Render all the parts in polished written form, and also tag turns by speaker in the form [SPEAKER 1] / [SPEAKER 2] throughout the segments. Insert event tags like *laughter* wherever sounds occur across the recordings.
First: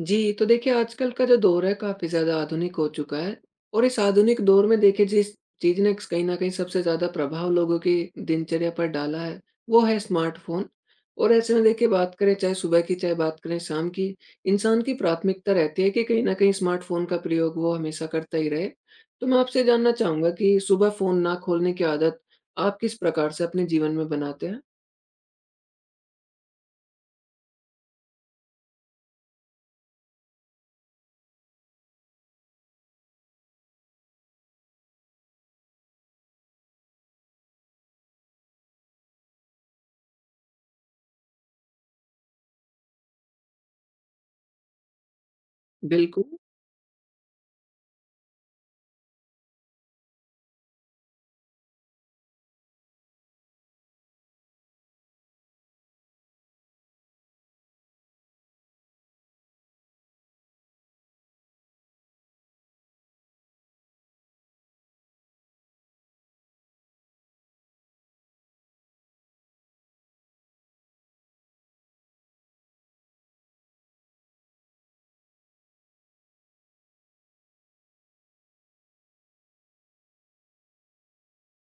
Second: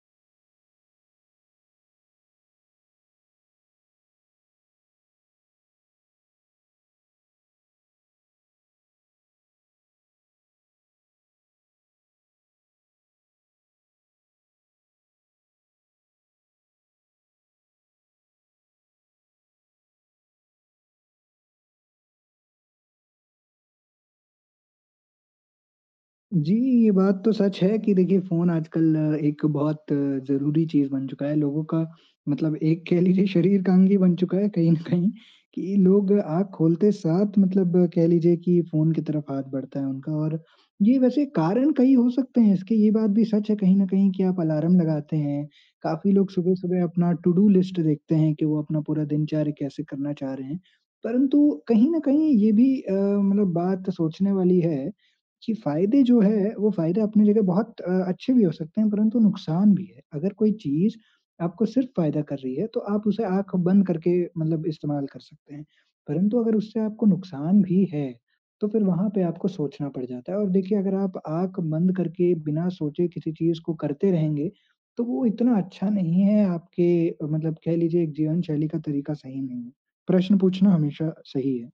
[SPEAKER 1] जी, तो देखिए आजकल का जो दौर है काफ़ी ज़्यादा आधुनिक हो चुका है और इस आधुनिक दौर में देखिए जिस चीज़ ने कहीं न कहीं सबसे ज़्यादा प्रभाव लोगों की दिनचर्या पर डाला है, वो है स्मार्टफ़ोन। और ऐसे में देखिए बात करें चाहे सुबह की, चाहे बात करें शाम की, इंसान की प्राथमिकता रहती है कि कहीं न कहीं स्मार्टफ़ोन का प्रयोग वो हमेशा करता ही रहे। तो मैं आपसे जानना चाहूँगा कि सुबह फ़ोन ना खोलने की आदत आप किस प्रकार से अपने जीवन में बनाते हैं?
[SPEAKER 2] जी, ये बात तो सच है कि देखिए फ़ोन आजकल एक बहुत ज़रूरी चीज़ बन चुका है। लोगों का मतलब एक कह लीजिए शरीर का अंग ही बन चुका है कहीं न कहीं कि लोग आँख खोलते साथ मतलब कह लीजिए कि फ़ोन की तरफ हाथ बढ़ता है उनका और ये वैसे कारण कई हो सकते हैं इसके, ये बात भी सच है कहीं न कहीं कि आप अलार्म लगाते हैं। काफ़ी लोग
[SPEAKER 1] बिल्कुल।
[SPEAKER 2] सुबह-सुबह अपना टू डू लिस्ट देखते हैं कि वो अपना पूरा दिनचर्या कैसे करना चाह रहे हैं। परंतु कहीं न कहीं ये भी मतलब बात सोचने वाली है। जी, फ़ायदे जो है, वो फ़ायदे अपनी जगह बहुत अच्छे भी हो सकते हैं, परंतु नुकसान भी है। अगर कोई चीज़ आपको सिर्फ़ फ़ायदा कर रही है, तो आप उसे आँख बंद करके मतलब इस्तेमाल कर सकते हैं। परंतु अगर उससे आपको नुकसान भी है, तो फिर वहाँ पे आपको सोचना पड़ जाता है और देखिए अगर आप आँख बंद करके बिना सोचे किसी चीज़ को करते रहेंगे, तो वो इतना अच्छा नहीं है आपके मतलब कह लीजिए एक जीवन शैली का तरीका सही नहीं है। प्रश्न पूछना हमेशा सही है।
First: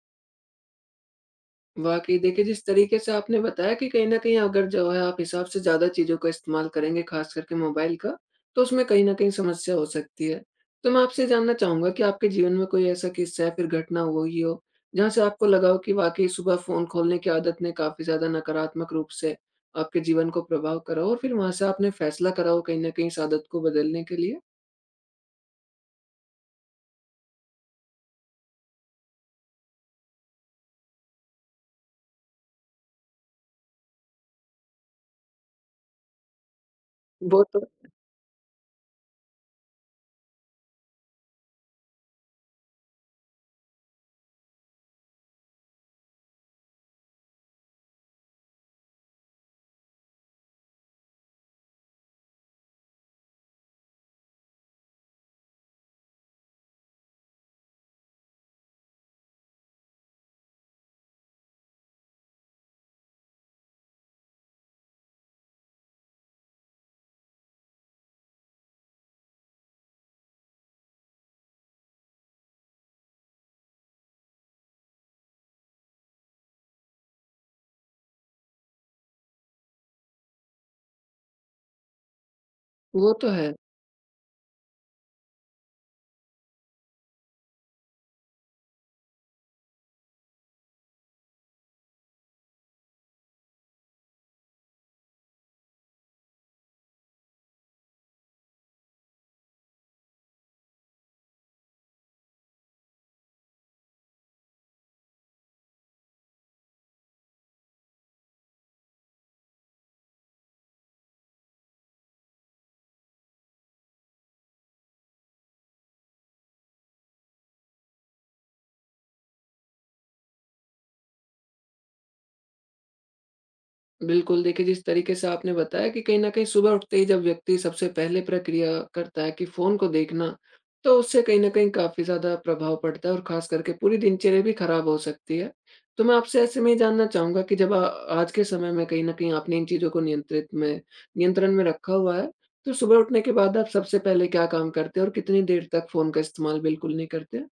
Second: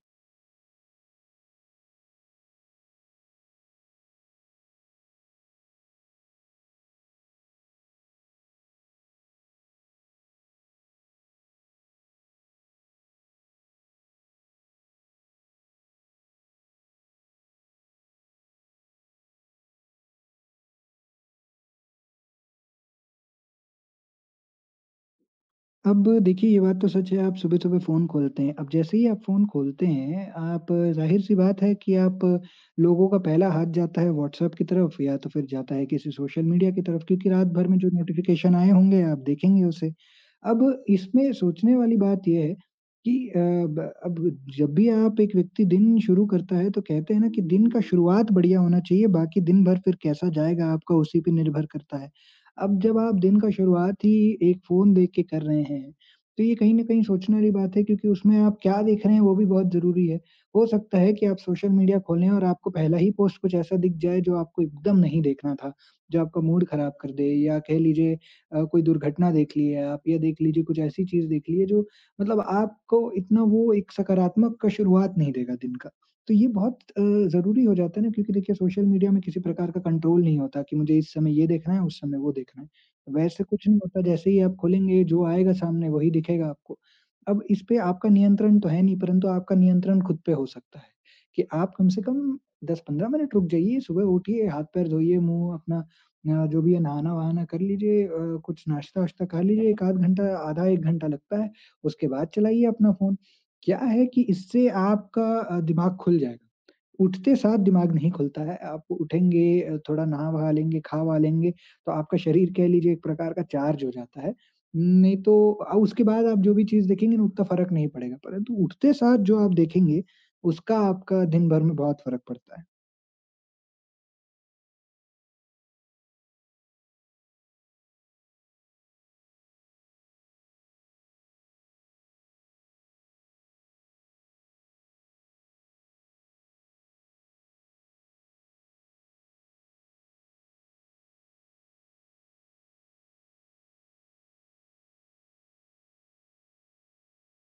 [SPEAKER 1] वाक़ई देखिए, जिस तरीके से आपने बताया कि कहीं न कहीं अगर जो है आप हिसाब से ज़्यादा चीज़ों का इस्तेमाल करेंगे, ख़ास करके मोबाइल का, तो उसमें कहीं न कहीं समस्या हो सकती है। तो मैं आपसे जानना चाहूँगा कि आपके जीवन में कोई ऐसा किस्सा या फिर घटना हुई हो, जहाँ से आपको लगा हो कि वाक़ई सुबह फ़ोन खोलने की आदत ने काफ़ी ज़्यादा नकारात्मक रूप से आपके जीवन को प्रभाव करा हो और फिर वहाँ से आपने फ़ैसला करा हो कहीं न कहीं इस आदत को बदलने के लिए?
[SPEAKER 2] अब देखिए, ये बात तो सच है, आप सुबह-सुबह फ़ोन खोलते हैं। अब जैसे ही आप फ़ोन खोलते हैं, आप ज़ाहिर-सी बात है कि आप लोगों का पहला हाथ जाता है व्हाट्सएप की तरफ या तो फिर जाता है किसी सोशल मीडिया की तरफ क्योंकि
[SPEAKER 1] वो
[SPEAKER 2] रात
[SPEAKER 1] तो
[SPEAKER 2] भर में जो नोटिफ़िकेशन आए होंगे, आप देखेंगे उसे। अब इसमें सोचने वाली बात ये है कि अ, ब अब जब भी आप एक व्यक्ति दिन शुरू करता है, तो कहते हैं ना कि दिन का शुरुआत बढ़िया होना चाहिए, बाकी दिन भर फिर कैसा जाएगा आपका उसी पे निर्भर करता है। अब जब आप दिन का शुरुआत ही एक फ़ोन देख के कर रहे हैं, तो ये कहीं न कहीं सोचने वाली बात है क्योंकि उसमें आप क्या देख रहे हैं वो भी बहुत ज़रूरी है। हो सकता है कि आप सोशल मीडिया खोलें और आपको पहला ही पोस्ट कुछ ऐसा दिख जाए जो आपको एकदम नहीं देखना था, जो आपका मूड ख़राब कर दे या कह लीजिए कोई दुर्घटना देख ली है आप या देख लीजिए कुछ ऐसी चीज़ देख ली है जो मतलब आपको इतना वो एक सकारात्मक का शुरुआत नहीं देगा दिन का। तो ये बहुत ज़रूरी हो जाता है ना क्योंकि देखिए सोशल मीडिया में किसी प्रकार का कंट्रोल नहीं होता कि मुझे इस समय ये देखना है, उस समय वो देखना है।
[SPEAKER 1] वो तो
[SPEAKER 2] वैसे
[SPEAKER 1] है।
[SPEAKER 2] कुछ नहीं होता, जैसे ही आप खोलेंगे जो आएगा सामने वही दिखेगा आपको। अब इस पे आपका नियंत्रण तो है नहीं परंतु आपका नियंत्रण खुद पे हो सकता है, कि आप कम से कम 10-15 मिनट रुक जाइए, सुबह उठिए, हाथ-पैर धोइए, मुँह अपना जो भी है नहाना-वहाना कर लीजिए, कुछ नाश्ता-वाश्ता खा लीजिए, 1 आध घंटा, आधा 1 घंटा लगता है, उसके बाद चलाइए अपना फ़ोन। क्या है कि इससे आपका दिमाग खुल जाएगा। उठते साथ दिमाग नहीं खुलता है, आप उठेंगे, थोड़ा नहा-वहा लेंगे, खा-वा लेंगे, तो आपका शरीर कह लीजिए एक प्रकार का चार्ज हो जाता है। नहीं तो उसके बाद आप जो भी चीज़ देखेंगे ना उतना फ़र्क नहीं पड़ेगा, परंतु उठते साथ जो आप देखेंगे, उसका आपका दिन भर में बहुत फ़र्क पड़ता है।
[SPEAKER 1] बिल्कुल, देखिए जिस तरीके से आपने बताया कि कहीं न कहीं सुबह उठते ही जब व्यक्ति सबसे पहले प्रक्रिया करता है कि फ़ोन को देखना, तो उससे कहीं न कहीं काफ़ी ज़्यादा प्रभाव पड़ता है और ख़ास करके पूरी दिनचर्या भी ख़राब हो सकती है। तो मैं आपसे ऐसे में ये जानना चाहूँगा कि जब आज के समय में कहीं न कहीं आपने इन चीज़ों को नियंत्रित में नियंत्रण में रखा हुआ है, तो सुबह उठने के बाद आप सबसे पहले क्या काम करते हैं और कितनी देर तक फ़ोन का इस्तेमाल बिल्कुल नहीं करते?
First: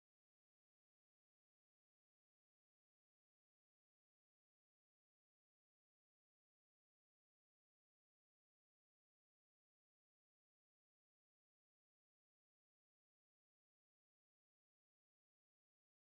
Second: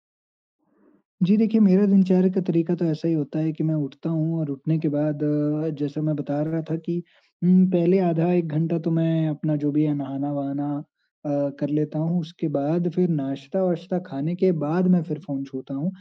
[SPEAKER 2] जी देखिए, मेरा दिनचर्या का तरीका तो ऐसा ही होता है कि मैं उठता हूँ और उठने के बाद, जैसा मैं बता रहा था कि पहले आधा 1 घंटा तो मैं अपना जो भी है नहाना-वहाना कर लेता हूँ। उसके बाद फिर नाश्ता-वाश्ता खाने के बाद मैं फिर फ़ोन छूता हूँ।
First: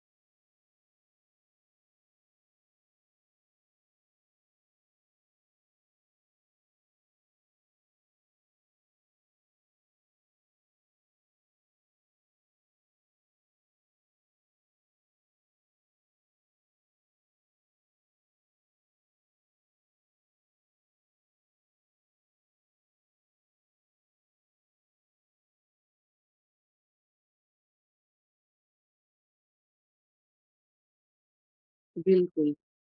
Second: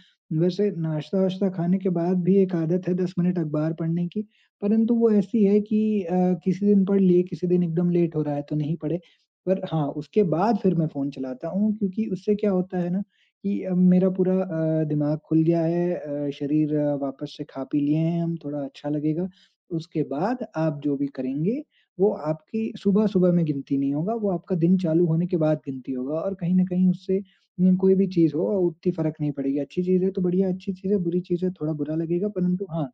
[SPEAKER 2] वैसे नाश्ता-वाश्ता खाने के बाद भी एक आदत है 10 मिनट अखबार पढ़ने की, परंतु वो ऐसी है कि किसी दिन पढ़ लिए, किसी दिन एकदम लेट हो रहा है तो नहीं पढ़े। पर हाँ, उसके बाद फिर मैं फ़ोन चलाता हूँ क्योंकि उससे क्या होता है ना कि अब मेरा पूरा दिमाग खुल गया है, शरीर वापस से खा पी लिए हैं हम, थोड़ा अच्छा लगेगा। उसके बाद आप जो भी करेंगे, वो आपकी सुबह-सुबह में गिनती नहीं होगा, वो आपका दिन चालू होने के बाद गिनती होगा और कहीं न कहीं उससे कोई भी चीज़ हो उतनी फ़र्क नहीं पड़ेगी। अच्छी चीज़ है तो बढ़िया अच्छी चीज़ है, बुरी चीज़ है थोड़ा बुरा लगेगा,
[SPEAKER 1] बिल्कुल।
[SPEAKER 2] परंतु हाँ,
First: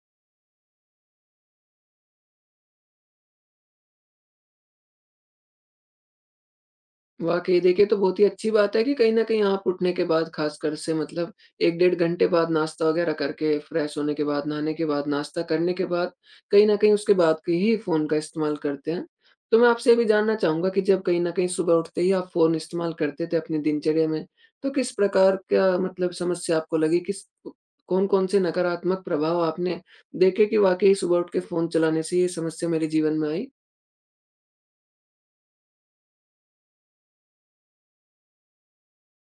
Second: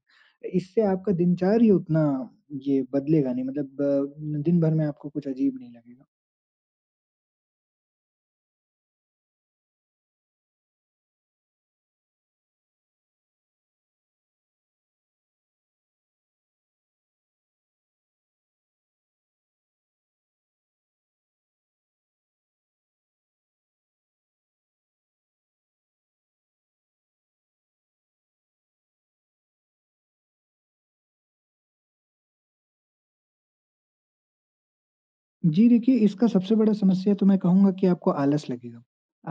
[SPEAKER 2] इससे आपका दिनचर्या ही उतना ये बदलेगा नहीं मतलब दिन भर में आपको कुछ अजीब नहीं लगेगा।
[SPEAKER 1] वाक़ई देखिए, तो बहुत ही अच्छी बात है कि कहीं न कहीं आप उठने के बाद ख़ासकर से मतलब 1 डेढ़ घंटे बाद नाश्ता वग़ैरह करके, फ्रेश होने के बाद, नहाने के बाद, नाश्ता करने के बाद, कहीं न कहीं उसके बाद के ही फ़ोन का इस्तेमाल करते हैं। तो मैं आपसे ये भी जानना चाहूँगा कि जब कहीं न कहीं सुबह उठते ही आप फ़ोन इस्तेमाल करते थे अपनी दिनचर्या में, तो किस प्रकार का मतलब समस्या आपको लगी? किस कौन-कौन से नकारात्मक प्रभाव आपने देखे कि वाक़ई सुबह उठ के फ़ोन चलाने से ये समस्या मेरे जीवन में आई?
[SPEAKER 2] जी, देखिए इसका सबसे बड़ा समस्या तो मैं कहूँगा कि आपको आलस लगेगा।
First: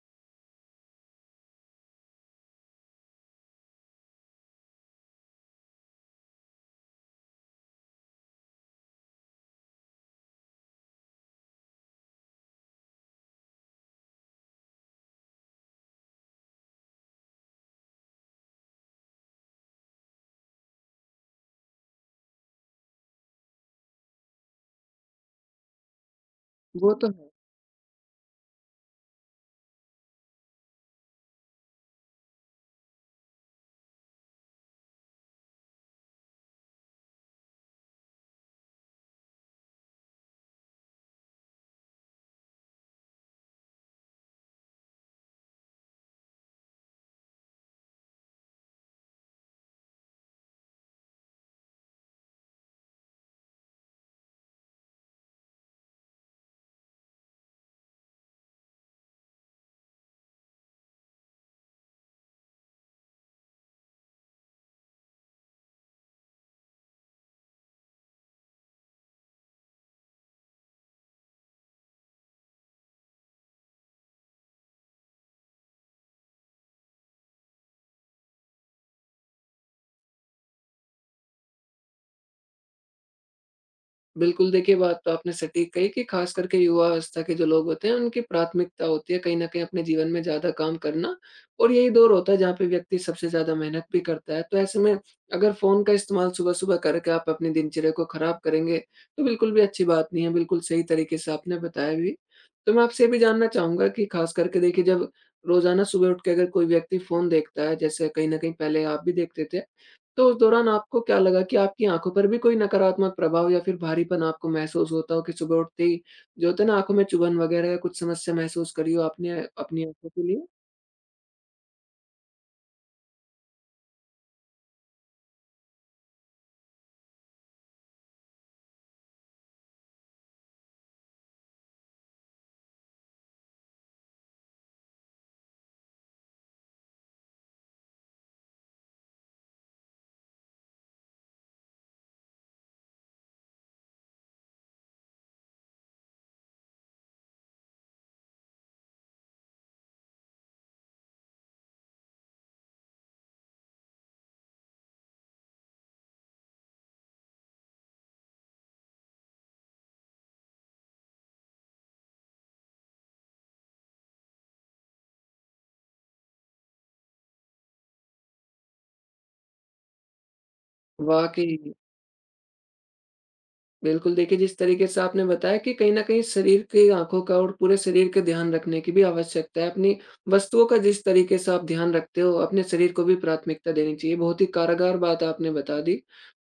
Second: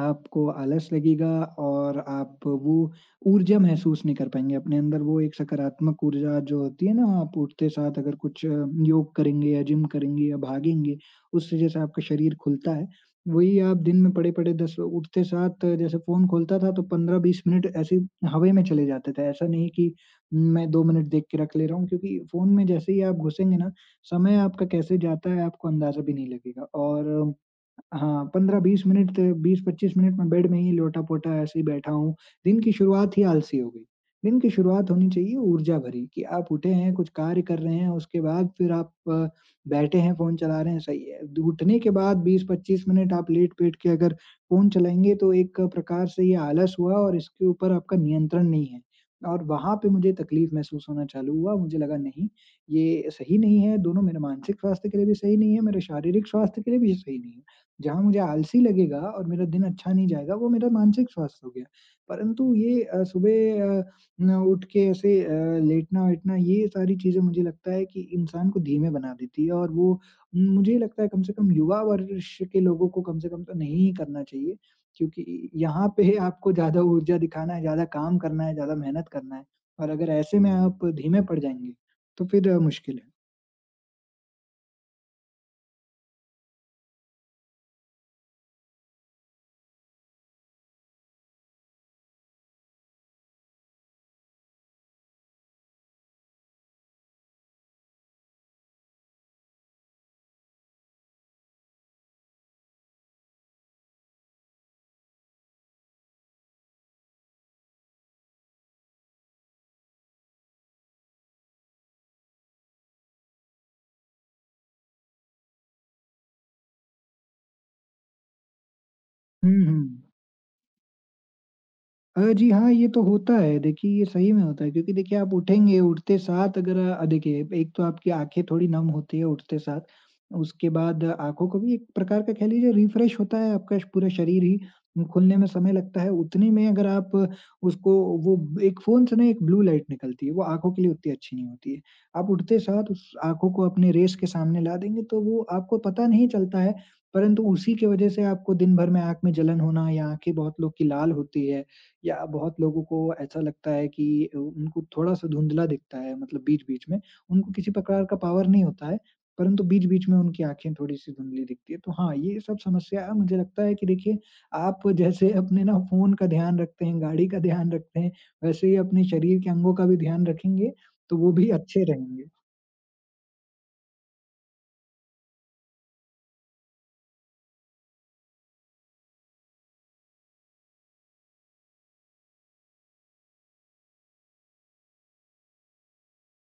[SPEAKER 2] आपको आलस लगेगा और आप वो ऊर्जा महसूस नहीं कर पाएँगे अपने अंदर, वो एक सकारात्मक ऊर्जा जो होती है ना, आप उठते साथ अगर कुछ योग करेंगे या जिम करेंगे या भागेंगे, उससे जैसे आपका शरीर खुलता है, वही आप दिन में पड़े-पड़े 10 उठते साथ, जैसे फ़ोन खोलता था तो 15-20 मिनट ऐसे ही हवा में चले जाते थे। ऐसा नहीं कि मैं 2 मिनट देख के रख ले रहा हूँ क्योंकि फ़ोन में जैसे ही आप घुसेंगे ना, समय आपका कैसे जाता है आपको अंदाज़ा भी नहीं लगेगा।
[SPEAKER 1] वो तो
[SPEAKER 2] और
[SPEAKER 1] है।
[SPEAKER 2] हाँ, 15-20 मिनट 20-25 मिनट मैं बेड में ही लोटा-पोटा ऐसे ही बैठा हूँ। दिन की शुरुआत ही आलसी हो गई। दिन की शुरुआत होनी चाहिए ऊर्जा भरी कि आप उठे हैं, कुछ कार्य कर रहे हैं, उसके बाद फिर आप बैठे हैं, फ़ोन चला रहे हैं, सही है। द उठने के बाद 20-25 मिनट आप लेट-पेट के अगर फ़ोन चलाएँगे तो एक प्रकार से ये आलस हुआ और इसके ऊपर आपका नियंत्रण नहीं है। और वहाँ पे मुझे तकलीफ़ महसूस होना चालू हुआ, मुझे लगा नहीं, ये सही नहीं है, दोनों मेरे मानसिक स्वास्थ्य के लिए भी सही नहीं है, मेरे शारीरिक स्वास्थ्य के लिए भी सही नहीं है। जहाँ मुझे आलसी लगेगा और मेरा दिन अच्छा नहीं जाएगा, वो मेरा मानसिक स्वास्थ्य हो गया। परंतु ये सुबह न उठ के ऐसे लेटना-वेटना, ये सारी चीज़ें मुझे लगता है कि इंसान को धीमे बना देती है और वो न, मुझे लगता है कम से कम युवा वर्ष के लोगों को कम से कम तो नहीं ही करना चाहिए, क्योंकि यहाँ पे आपको ज़्यादा ऊर्जा दिखाना है, ज़्यादा काम करना है, ज़्यादा मेहनत करना है और अगर ऐसे में आप धीमे पड़ जाएँगे, तो फिर मुश्किल है।
[SPEAKER 1] बिल्कुल, देखिए बात तो आपने सटीक कही कि ख़ास करके युवा अवस्था के जो लोग होते हैं उनकी प्राथमिकता होती है कहीं न कहीं अपने जीवन में ज़्यादा काम करना और यही दौर होता है जहाँ पे व्यक्ति सबसे ज़्यादा मेहनत भी करता है। तो ऐसे में अगर फ़ोन का इस्तेमाल सुबह-सुबह करके आप अपनी दिनचर्या को ख़राब करेंगे तो बिल्कुल भी अच्छी बात नहीं है, बिल्कुल सही तरीके से आपने बताया भी। तो मैं आपसे ये भी जानना चाहूँगा कि ख़ास करके देखिए जब रोज़ाना सुबह उठ के अगर कोई व्यक्ति फ़ोन देखता है, जैसे कहीं न कहीं पहले आप भी देखते थे। तो उस दौरान आपको क्या लगा कि आपकी आँखों पर भी कोई नकारात्मक प्रभाव या फिर भारीपन आपको महसूस होता हो कि सुबह उठते ही जो होता है ना आँखों में चुभन वग़ैरह या कुछ समस्या महसूस करी हो आपने
[SPEAKER 2] हुँ, हुँ।
[SPEAKER 1] अपनी आँखों के लिए?
[SPEAKER 2] जी हाँ, ये तो होता है। देखिए, ये सही में होता है क्योंकि देखिए आप उठेंगे, उठते साथ अगर, देखिए एक तो आपकी आँखें थोड़ी नम होती है उठते साथ, उसके बाद आँखों को भी एक प्रकार का कह लीजिए रिफ्रेश होता है, आपका श पूरा शरीर ही खुलने में समय लगता है। उतने में अगर आप उसको वो एक फ़ोन से ना एक ब्लू लाइट निकलती है, वो आँखों के लिए उतनी अच्छी नहीं होती है। आप उठते साथ उस आँखों को अपने रेस के सामने ला देंगे तो वो आपको पता नहीं चलता है, परंतु उसी की वज़ह से आपको दिन भर में आँख में जलन होना या आँखें बहुत लोग की लाल होती है। या बहुत लोगों को ऐसा लगता है कि उ उनको थोड़ा-सा धुंधला दिखता है मतलब बीच-बीच में, उनको किसी प्रकार का पावर नहीं होता है, परंतु बीच-बीच में उनकी आँखें थोड़ी-सी धुंधली दिखती है। तो हाँ, ये सब समस्या मुझे लगता है कि देखिए, आप जैसे अपने ना फ़ोन का ध्यान रखते हैं, गाड़ी का ध्यान रखते हैं, वैसे ही अपने शरीर के अंगों का भी ध्यान रखेंगे, तो वो भी
[SPEAKER 1] वाक़ई।
[SPEAKER 2] अच्छे रहेंगे।
[SPEAKER 1] बिल्कुल, देखिए जिस तरीके से आपने बताया कि कहीं न कहीं शरीर की आँखों का और पूरे शरीर का ध्यान रखने की भी आवश्यकता है। अपनी वस्तुओं का जिस तरीके से आप ध्यान रखते हो, अपने शरीर को भी प्राथमिकता देनी चाहिए। बहुत ही कारागार बात आपने बता दी।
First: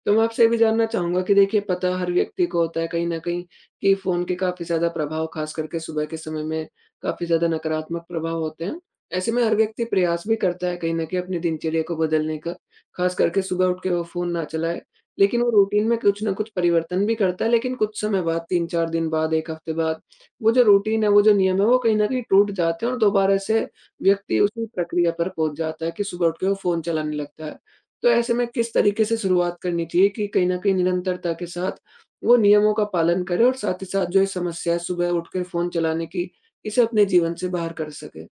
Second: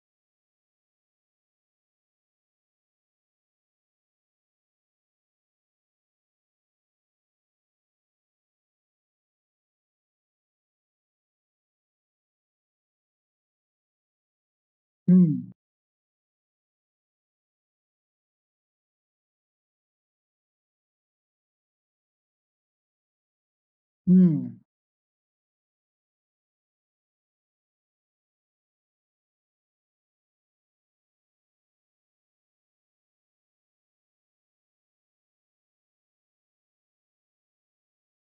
[SPEAKER 1] तो मैं आपसे ये भी जानना चाहूँगा कि देखिए पता हर व्यक्ति को होता है कहीं न कहीं कि फ़ोन के काफ़ी ज़्यादा प्रभाव ख़ास करके सुबह के समय में काफ़ी ज़्यादा नकारात्मक प्रभाव होते हैं। ऐसे में हर व्यक्ति प्रयास भी करता है कहीं न कहीं अपनी दिनचर्या को बदलने का, ख़ास करके सुबह उठ के वो फ़ोन ना चलाए। लेकिन
[SPEAKER 2] हुँ,
[SPEAKER 1] वो रूटीन में कुछ न कुछ परिवर्तन भी करता है, लेकिन कुछ समय बाद 3-4 दिन बाद, 1 हफ्ते बाद, वो जो रूटीन है, वो जो नियम है, वो कहीं न कहीं टूट जाते हैं और दोबारा से व्यक्ति
[SPEAKER 2] हुँ।
[SPEAKER 1] उसी प्रक्रिया पर पहुँच जाता है कि सुबह उठ के वो फ़ोन चलाने लगता है। तो ऐसे में किस तरीके से शुरुआत करनी चाहिए कि कहीं न कहीं निरंतरता के साथ वो नियमों का पालन करे और साथ ही साथ जो ये समस्या है सुबह उठकर फ़ोन चलाने की, इसे अपने जीवन से बाहर कर सके?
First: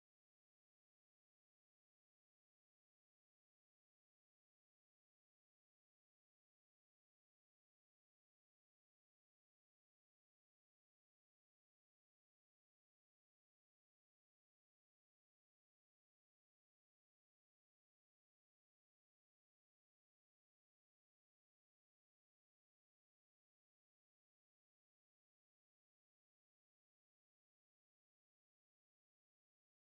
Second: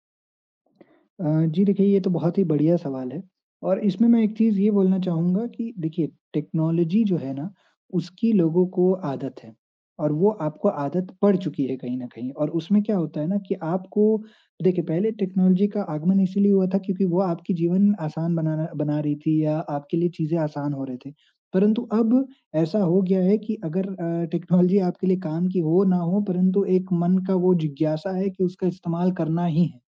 [SPEAKER 2] अ, जी देखिए, ये तो बहुत ही बढ़िया सवाल है और इसमें मैं एक चीज़ ये बोलना चाहूँगा कि देखिए टेक्नोलॉजी जो है ना, उसकी लोगों को आदत है और वो आपको आदत पड़ चुकी है कहीं न कहीं, और उसमें क्या होता है ना कि आपको देखिए पहले टेक्नोलॉजी का आगमन इसीलिए हुआ था क्योंकि वो आपकी जीवन आसान बनाना बना रही थी या आपके लिए चीज़ें आसान हो रहे थे। परंतु अब ऐसा हो गया है कि अगर टेक्नोलॉजी आपके लिए काम की हो ना हो परंतु एक मन का वो जिज्ञासा है कि उसका इस्तेमाल करना ही है।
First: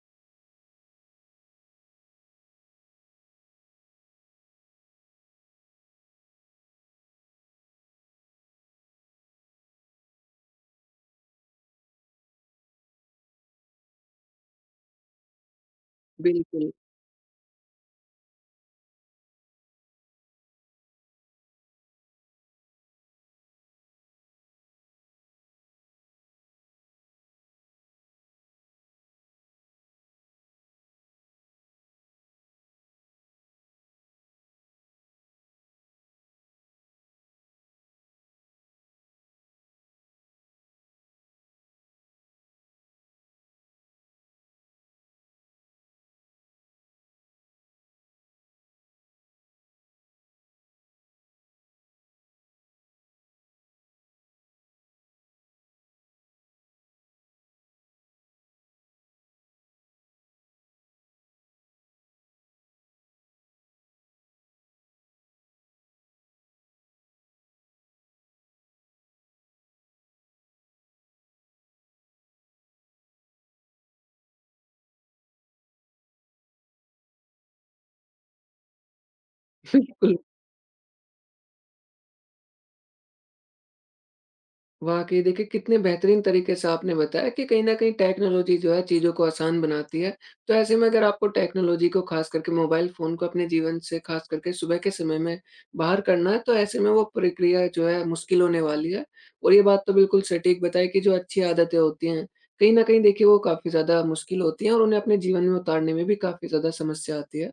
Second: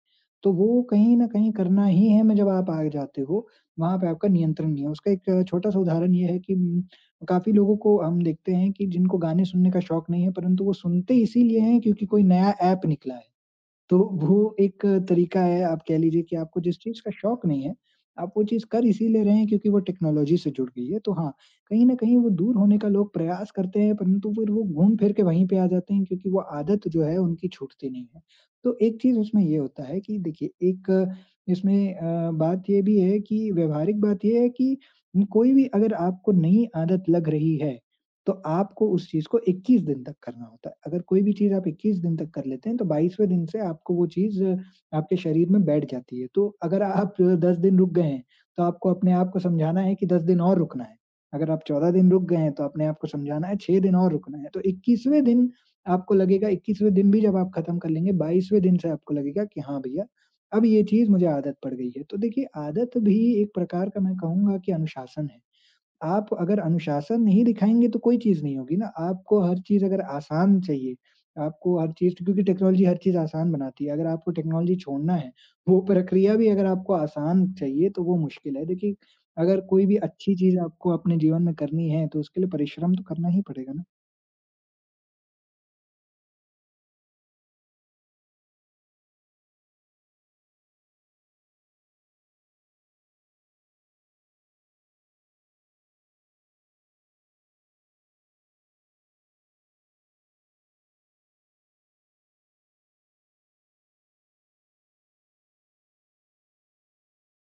[SPEAKER 2] तो वो कहीं न कहीं करना ही है में जब आप आ जाते हो, वहाँ पे आपका नियंत्रण नहीं है। उसका एक छोटा-सा उदाहरण ये है कि काफ़ी लोगों को हम देखते हैं कि जिनको गाने सुनने का शौक नहीं है, परंतु वो सुनते इसीलिए हैं क्योंकि कोई नया ऐप निकला है। तो वो एक तरीका है आप कह लीजिए कि आपको
[SPEAKER 1] बिल्कुल।
[SPEAKER 2] जिस चीज़ का शौक नहीं है, आप वो चीज़ कर इसीलिए रहे हैं क्योंकि वो टेक्नोलॉजी से जुड़ गई है। तो हाँ, कहीं न कहीं वो दूर होने का लोग प्रयास करते हैं परंतु फिर वो घूम-फिर के वहीं पे आ जाते हैं क्योंकि वो आदत जो है उनकी छूटती नहीं है। तो एक चीज़ उसमें ये होता है कि देखिए एक इसमें बात ये भी है कि व्यावहारिक बात ये है कि कोई भी अगर आपको नई आदत लग रही है तो आपको उस चीज़ को 21 दिन तक करना होता है। अगर कोई भी चीज़ आप 21 दिन तक कर लेते हैं, तो 22वें दिन से आपको वो चीज़ आपके शरीर में बैठ जाती है। तो अगर आप 10 दिन रुक गए हैं, तो आपको अपने आप को समझाना है कि 10 दिन और रुकना है। अगर आप 14 दिन रुक गए हैं, तो अपने आप को समझाना है 6 दिन और रुकना है। तो 21वें दिन आपको लगेगा 21वें दिन भी जब आप खत्म कर लेंगे, 22वें दिन से आपको लगेगा कि हाँ भैया, अब ये चीज़ मुझे आदत पड़ गई है। तो देखिए आदत भी एक प्रकार का मैं कहूँगा कि अनुशासन है। आप अगर अनुशासन नहीं दिखाएँगे तो कोई चीज़ नहीं होगी ना, आपको हर चीज़ अगर आसान चाहिए, आपको हर चीज़ क्योंकि टेक्नोलॉज़ी हर चीज़ आसान बनाती है, अगर आपको टेक्नोलॉज़ी छोड़ना है, वो प्रक्रिया भी अगर आपको आसान चाहिए तो वो मुश्किल है। देखिए, अगर
[SPEAKER 1] *laughs*
[SPEAKER 2] कोई भी
[SPEAKER 1] बिल्कुल।
[SPEAKER 2] अच्छी चीज़ आपको अपने जीवन में करनी है तो उसके लिए परिश्रम तो करना ही पड़ेगा ना।
[SPEAKER 1] वाक़ई देखिए, कितने बेहतरीन तरीके से आपने बताया कि कहीं न कहीं टेक्नोलॉज़ी जो है चीज़ों को आसान बनाती है। तो ऐसे में अगर आपको टेक्नोलॉज़ी को ख़ास करके मोबाइल फ़ोन को अपने जीवन से ख़ास करके सुबह के समय में बाहर करना है तो ऐसे में वो प्रक्रिया जो है मुश्किल होने वाली है। और ये बात तो बिल्कुल सटीक बताई कि जो अच्छी आदतें होती हैं, कहीं न कहीं देखिए वो काफ़ी ज़्यादा मुश्किल होती हैं और उन्हें अपने जीवन में उतारने में भी काफ़ी ज़्यादा समस्या आती है।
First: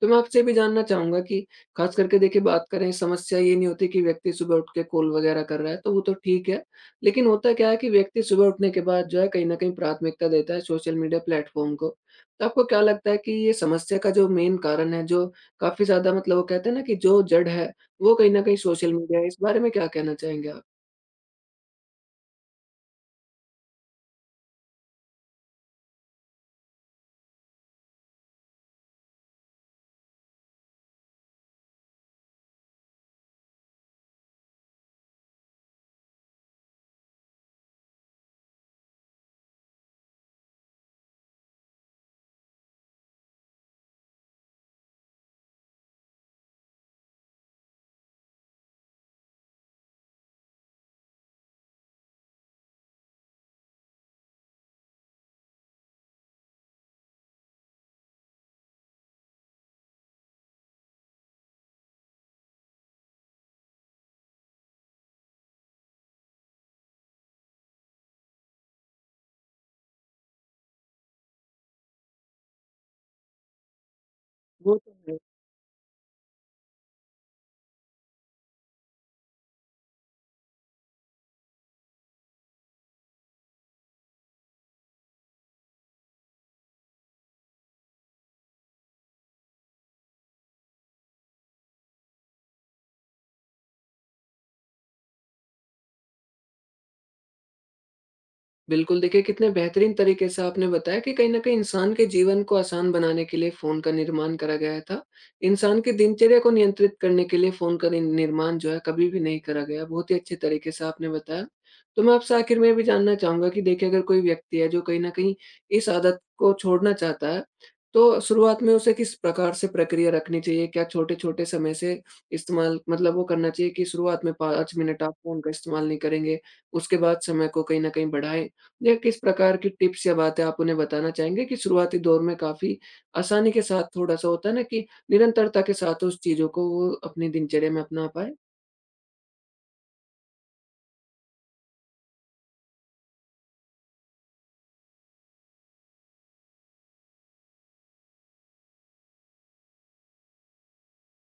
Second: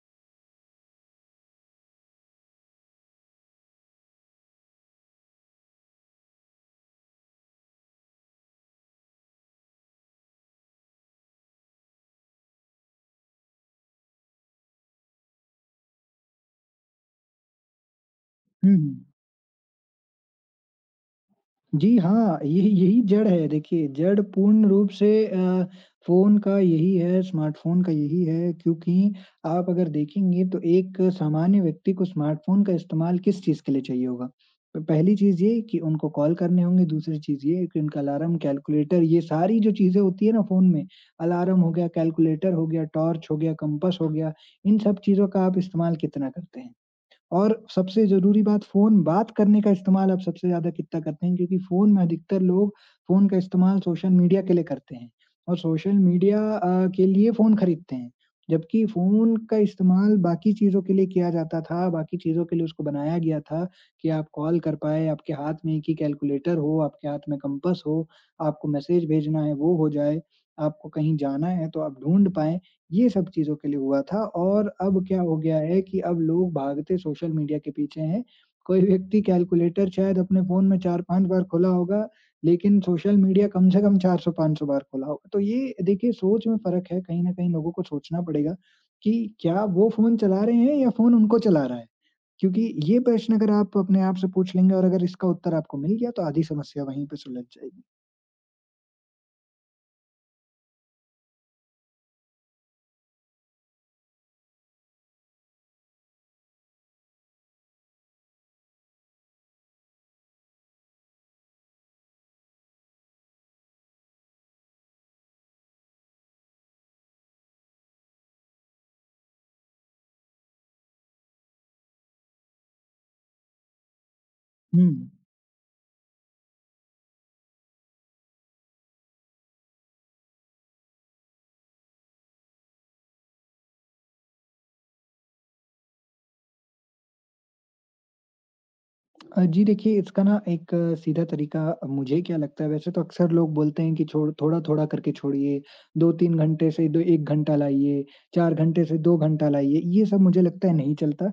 [SPEAKER 1] तो मैं आपसे ये भी जानना चाहूँगा कि ख़ास करके देखिए बात करें समस्या ये नहीं होती कि व्यक्ति सुबह उठ के कॉल वग़ैरह कर रहा है तो वो तो ठीक है। लेकिन होता क्या है कि व्यक्ति सुबह उठने के बाद जो है कहीं न कहीं प्राथमिकता देता है सोशल मीडिया प्लेटफ़ॉर्म को। तो आपको क्या लगता है कि ये समस्या का जो मेन कारण है जो काफ़ी ज़्यादा मतलब वो कहते हैं ना कि जो जड़ है, वो कहीं न कहीं
[SPEAKER 2] हुँ,
[SPEAKER 1] सोशल
[SPEAKER 2] हुँ।
[SPEAKER 1] मीडिया है। इस बारे में क्या कहना चाहेंगे आप?
[SPEAKER 2] जी हाँ, यही यही जड़ है। देखिए, जड़ पूर्ण रूप से फ़ोन का यही है, स्मार्टफ़ोन का यही है क्योंकि आप अगर देखेंगे तो एक सामान्य व्यक्ति को स्मार्टफ़ोन का इस्तेमाल किस चीज़ के लिए चाहिए होगा? तो पहली चीज़ ये कि उनको कॉल करने होंगे, दूसरी चीज़ ये कि उनका अलार्म, कैलकुलेटर ये सारी जो चीज़ें होती है ना फ़ोन में, अलार्म हो गया, कैलकुलेटर हो गया, टॉर्च हो गया, कंपास हो गया, इन सब चीज़ों का आप इस्तेमाल कितना करते हैं? और सबसे ज़रूरी बात फ़ोन बात करने का इस्तेमाल अब सबसे ज़्यादा कितना करते हैं क्योंकि फ़ोन में अधिकतर लोग फ़ोन का इस्तेमाल सोशल मीडिया के लिए करते हैं और सोशल मीडिया के लिए फ़ोन खरीदते हैं। जबकि फ़ोन का इस्तेमाल बाकी चीज़ों के लिए किया जाता था, बाकी चीज़ों के लिए उसको बनाया गया था कि आप कॉल कर पाएँ, आपके हाथ में एक ही कैलकुलेटर हो, आपके हाथ में कंपास हो, आपको मैसेज भेजना है वो हो जाए, आपको कहीं जाना है तो आप ढूँढ पाएँ। ये सब चीज़ों के लिए हुआ था और
[SPEAKER 1] वो तो
[SPEAKER 2] अब
[SPEAKER 1] है।
[SPEAKER 2] क्या हो गया है कि अब लोग भागते सोशल मीडिया के पीछे हैं। कोई व्यक्ति कैलकुलेटर शायद अपने फ़ोन में 4-5 बार खोला होगा, लेकिन सोशल मीडिया कम से कम 400-500 बार खोला होगा। तो ये देखिए सोच में फ़र्क है, कहीं न कहीं लोगों को सोचना पड़ेगा कि क्या वो फ़ोन चला रहे हैं या फ़ोन उनको चला रहा है? क्योंकि ये प्रश्न अगर आप अपने आप से पूछ लेंगे और अगर इसका उत्तर आपको मिल गया तो आधी समस्या वहीं पे सुलझ जाएगी।
[SPEAKER 1] बिल्कुल, देखिए कितने बेहतरीन तरीके से आपने बताया कि कहीं न कहीं इंसान के जीवन को आसान बनाने के लिए फ़ोन का निर्माण करा गया था। इंसान की दिनचर्या को नियंत्रित करने के लिए फ़ोन का नि निर्माण जो है कभी भी नहीं करा गया। बहुत ही अच्छे तरीके से आपने बताया। तो मैं आपसे आखिर में ये भी जानना चाहूँगा कि देखिए अगर कोई व्यक्ति है जो कहीं न कहीं इस आदत को छोड़ना चाहता है, तो शुरुआत में उसे किस प्रकार से प्रक्रिया रखनी चाहिए? क्या छोटे-छोटे समय से इस्तेमाल मतलब वो करना चाहिए कि शुरुआत में 5
[SPEAKER 2] हुँ।
[SPEAKER 1] मिनट आप फ़ोन का इस्तेमाल नहीं करेंगे, उसके बाद समय को कहीं न कहीं बढ़ाएँ? या किस प्रकार की टिप्स या बातें आप उन्हें बताना चाहेंगे कि शुरुआती दौर में काफ़ी आसानी के साथ थोड़ा-सा होता है ना कि निरंतरता के साथ उस चीज़ों को वो अपनी दिनचर्या में अपना पाएँ?
[SPEAKER 2] जी देखिए, इसका ना एक सीधा तरीका मुझे क्या लगता है वैसे तो अक्सर लोग बोलते हैं कि छोड़ थोड़ा-थोड़ा करके छोड़िए, 2-3 घंटे से दो 1 घंटा लाइए, 4 घंटे से 2 घंटा लाइए, ये सब मुझे लगता है नहीं चलता।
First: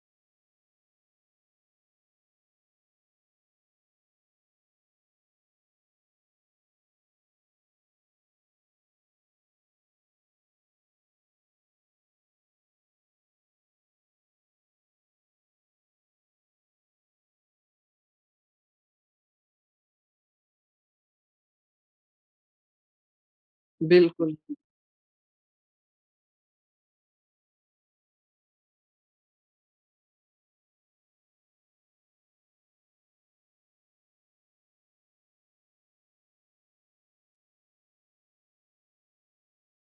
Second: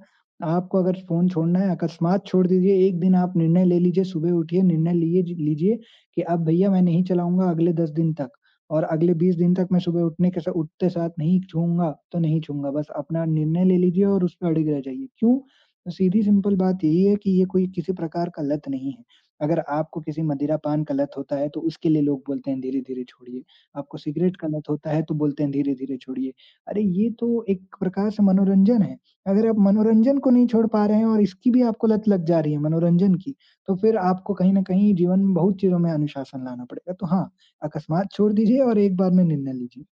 [SPEAKER 2] आपको अगर फ़ोन छोड़ना है अकस्मात छोड़ दीजिए, एक दिन आप निर्णय ले लीजिए, सुबह उठिए निर्णय लिए ज लीजिए कि अब भैया मैं नहीं चलाऊँगा अगले 10 दिन तक और अगले 20 दिन तक मैं सुबह उठने के सा उठते साथ नहीं छूऊँगा, तो नहीं छूऊँगा। बस अपना निर्णय ले लीजिए और उस पे अड़िग रह जाइए। क्यों? तो सीधी सिंपल बात यही है कि ये कोई किसी प्रकार का लत नहीं है। अगर आपको किसी मदिरापान का लत होता है, तो उसके लिए लोग बोलते हैं धीरे-धीरे छोड़िए। आपको
[SPEAKER 1] बिल्कुल।
[SPEAKER 2] सिगरेट का लत होता है, तो बोलते हैं धीरे-धीरे छोड़िए। अरे ये तो एक प्रकार से मनोरंजन है। अगर आप मनोरंजन को नहीं छोड़ पा रहे हैं और इसकी भी आपको लत लग जा रही है मनोरंजन की, तो फिर आपको कहीं न कहीं जीवन में बहुत चीज़ों में अनुशासन लाना पड़ेगा। तो हाँ, अकस्मात छोड़ दीजिए और एक बार में निर्णय लीजिए।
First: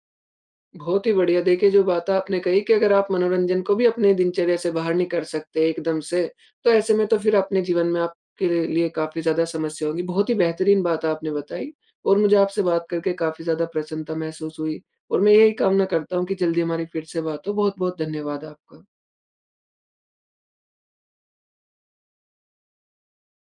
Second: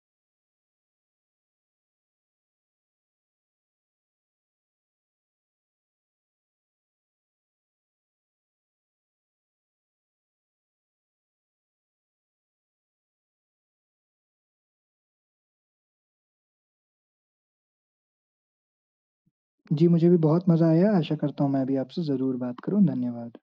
[SPEAKER 1] बहुत ही बढ़िया देखिए जो बात आपने कही कि अगर आप मनोरंजन को भी अपने दिनचर्या से बाहर नहीं कर सकते एकदम से, तो ऐसे में तो फिर अपने जीवन में आपके लिए काफ़ी ज़्यादा समस्या होगी। बहुत ही बेहतरीन बात आपने बताई और मुझे आपसे बात करके काफ़ी ज़्यादा प्रसन्नता महसूस हुई और मैं यही कामना करता हूँ कि जल्दी हमारी फिर से बात हो। बहुत-बहुत धन्यवाद आपका।
[SPEAKER 2] जी, मुझे भी बहुत मज़ा आया। आशा करता हूँ मैं भी आपसे ज़रूर बात करूँ। धन्यवाद।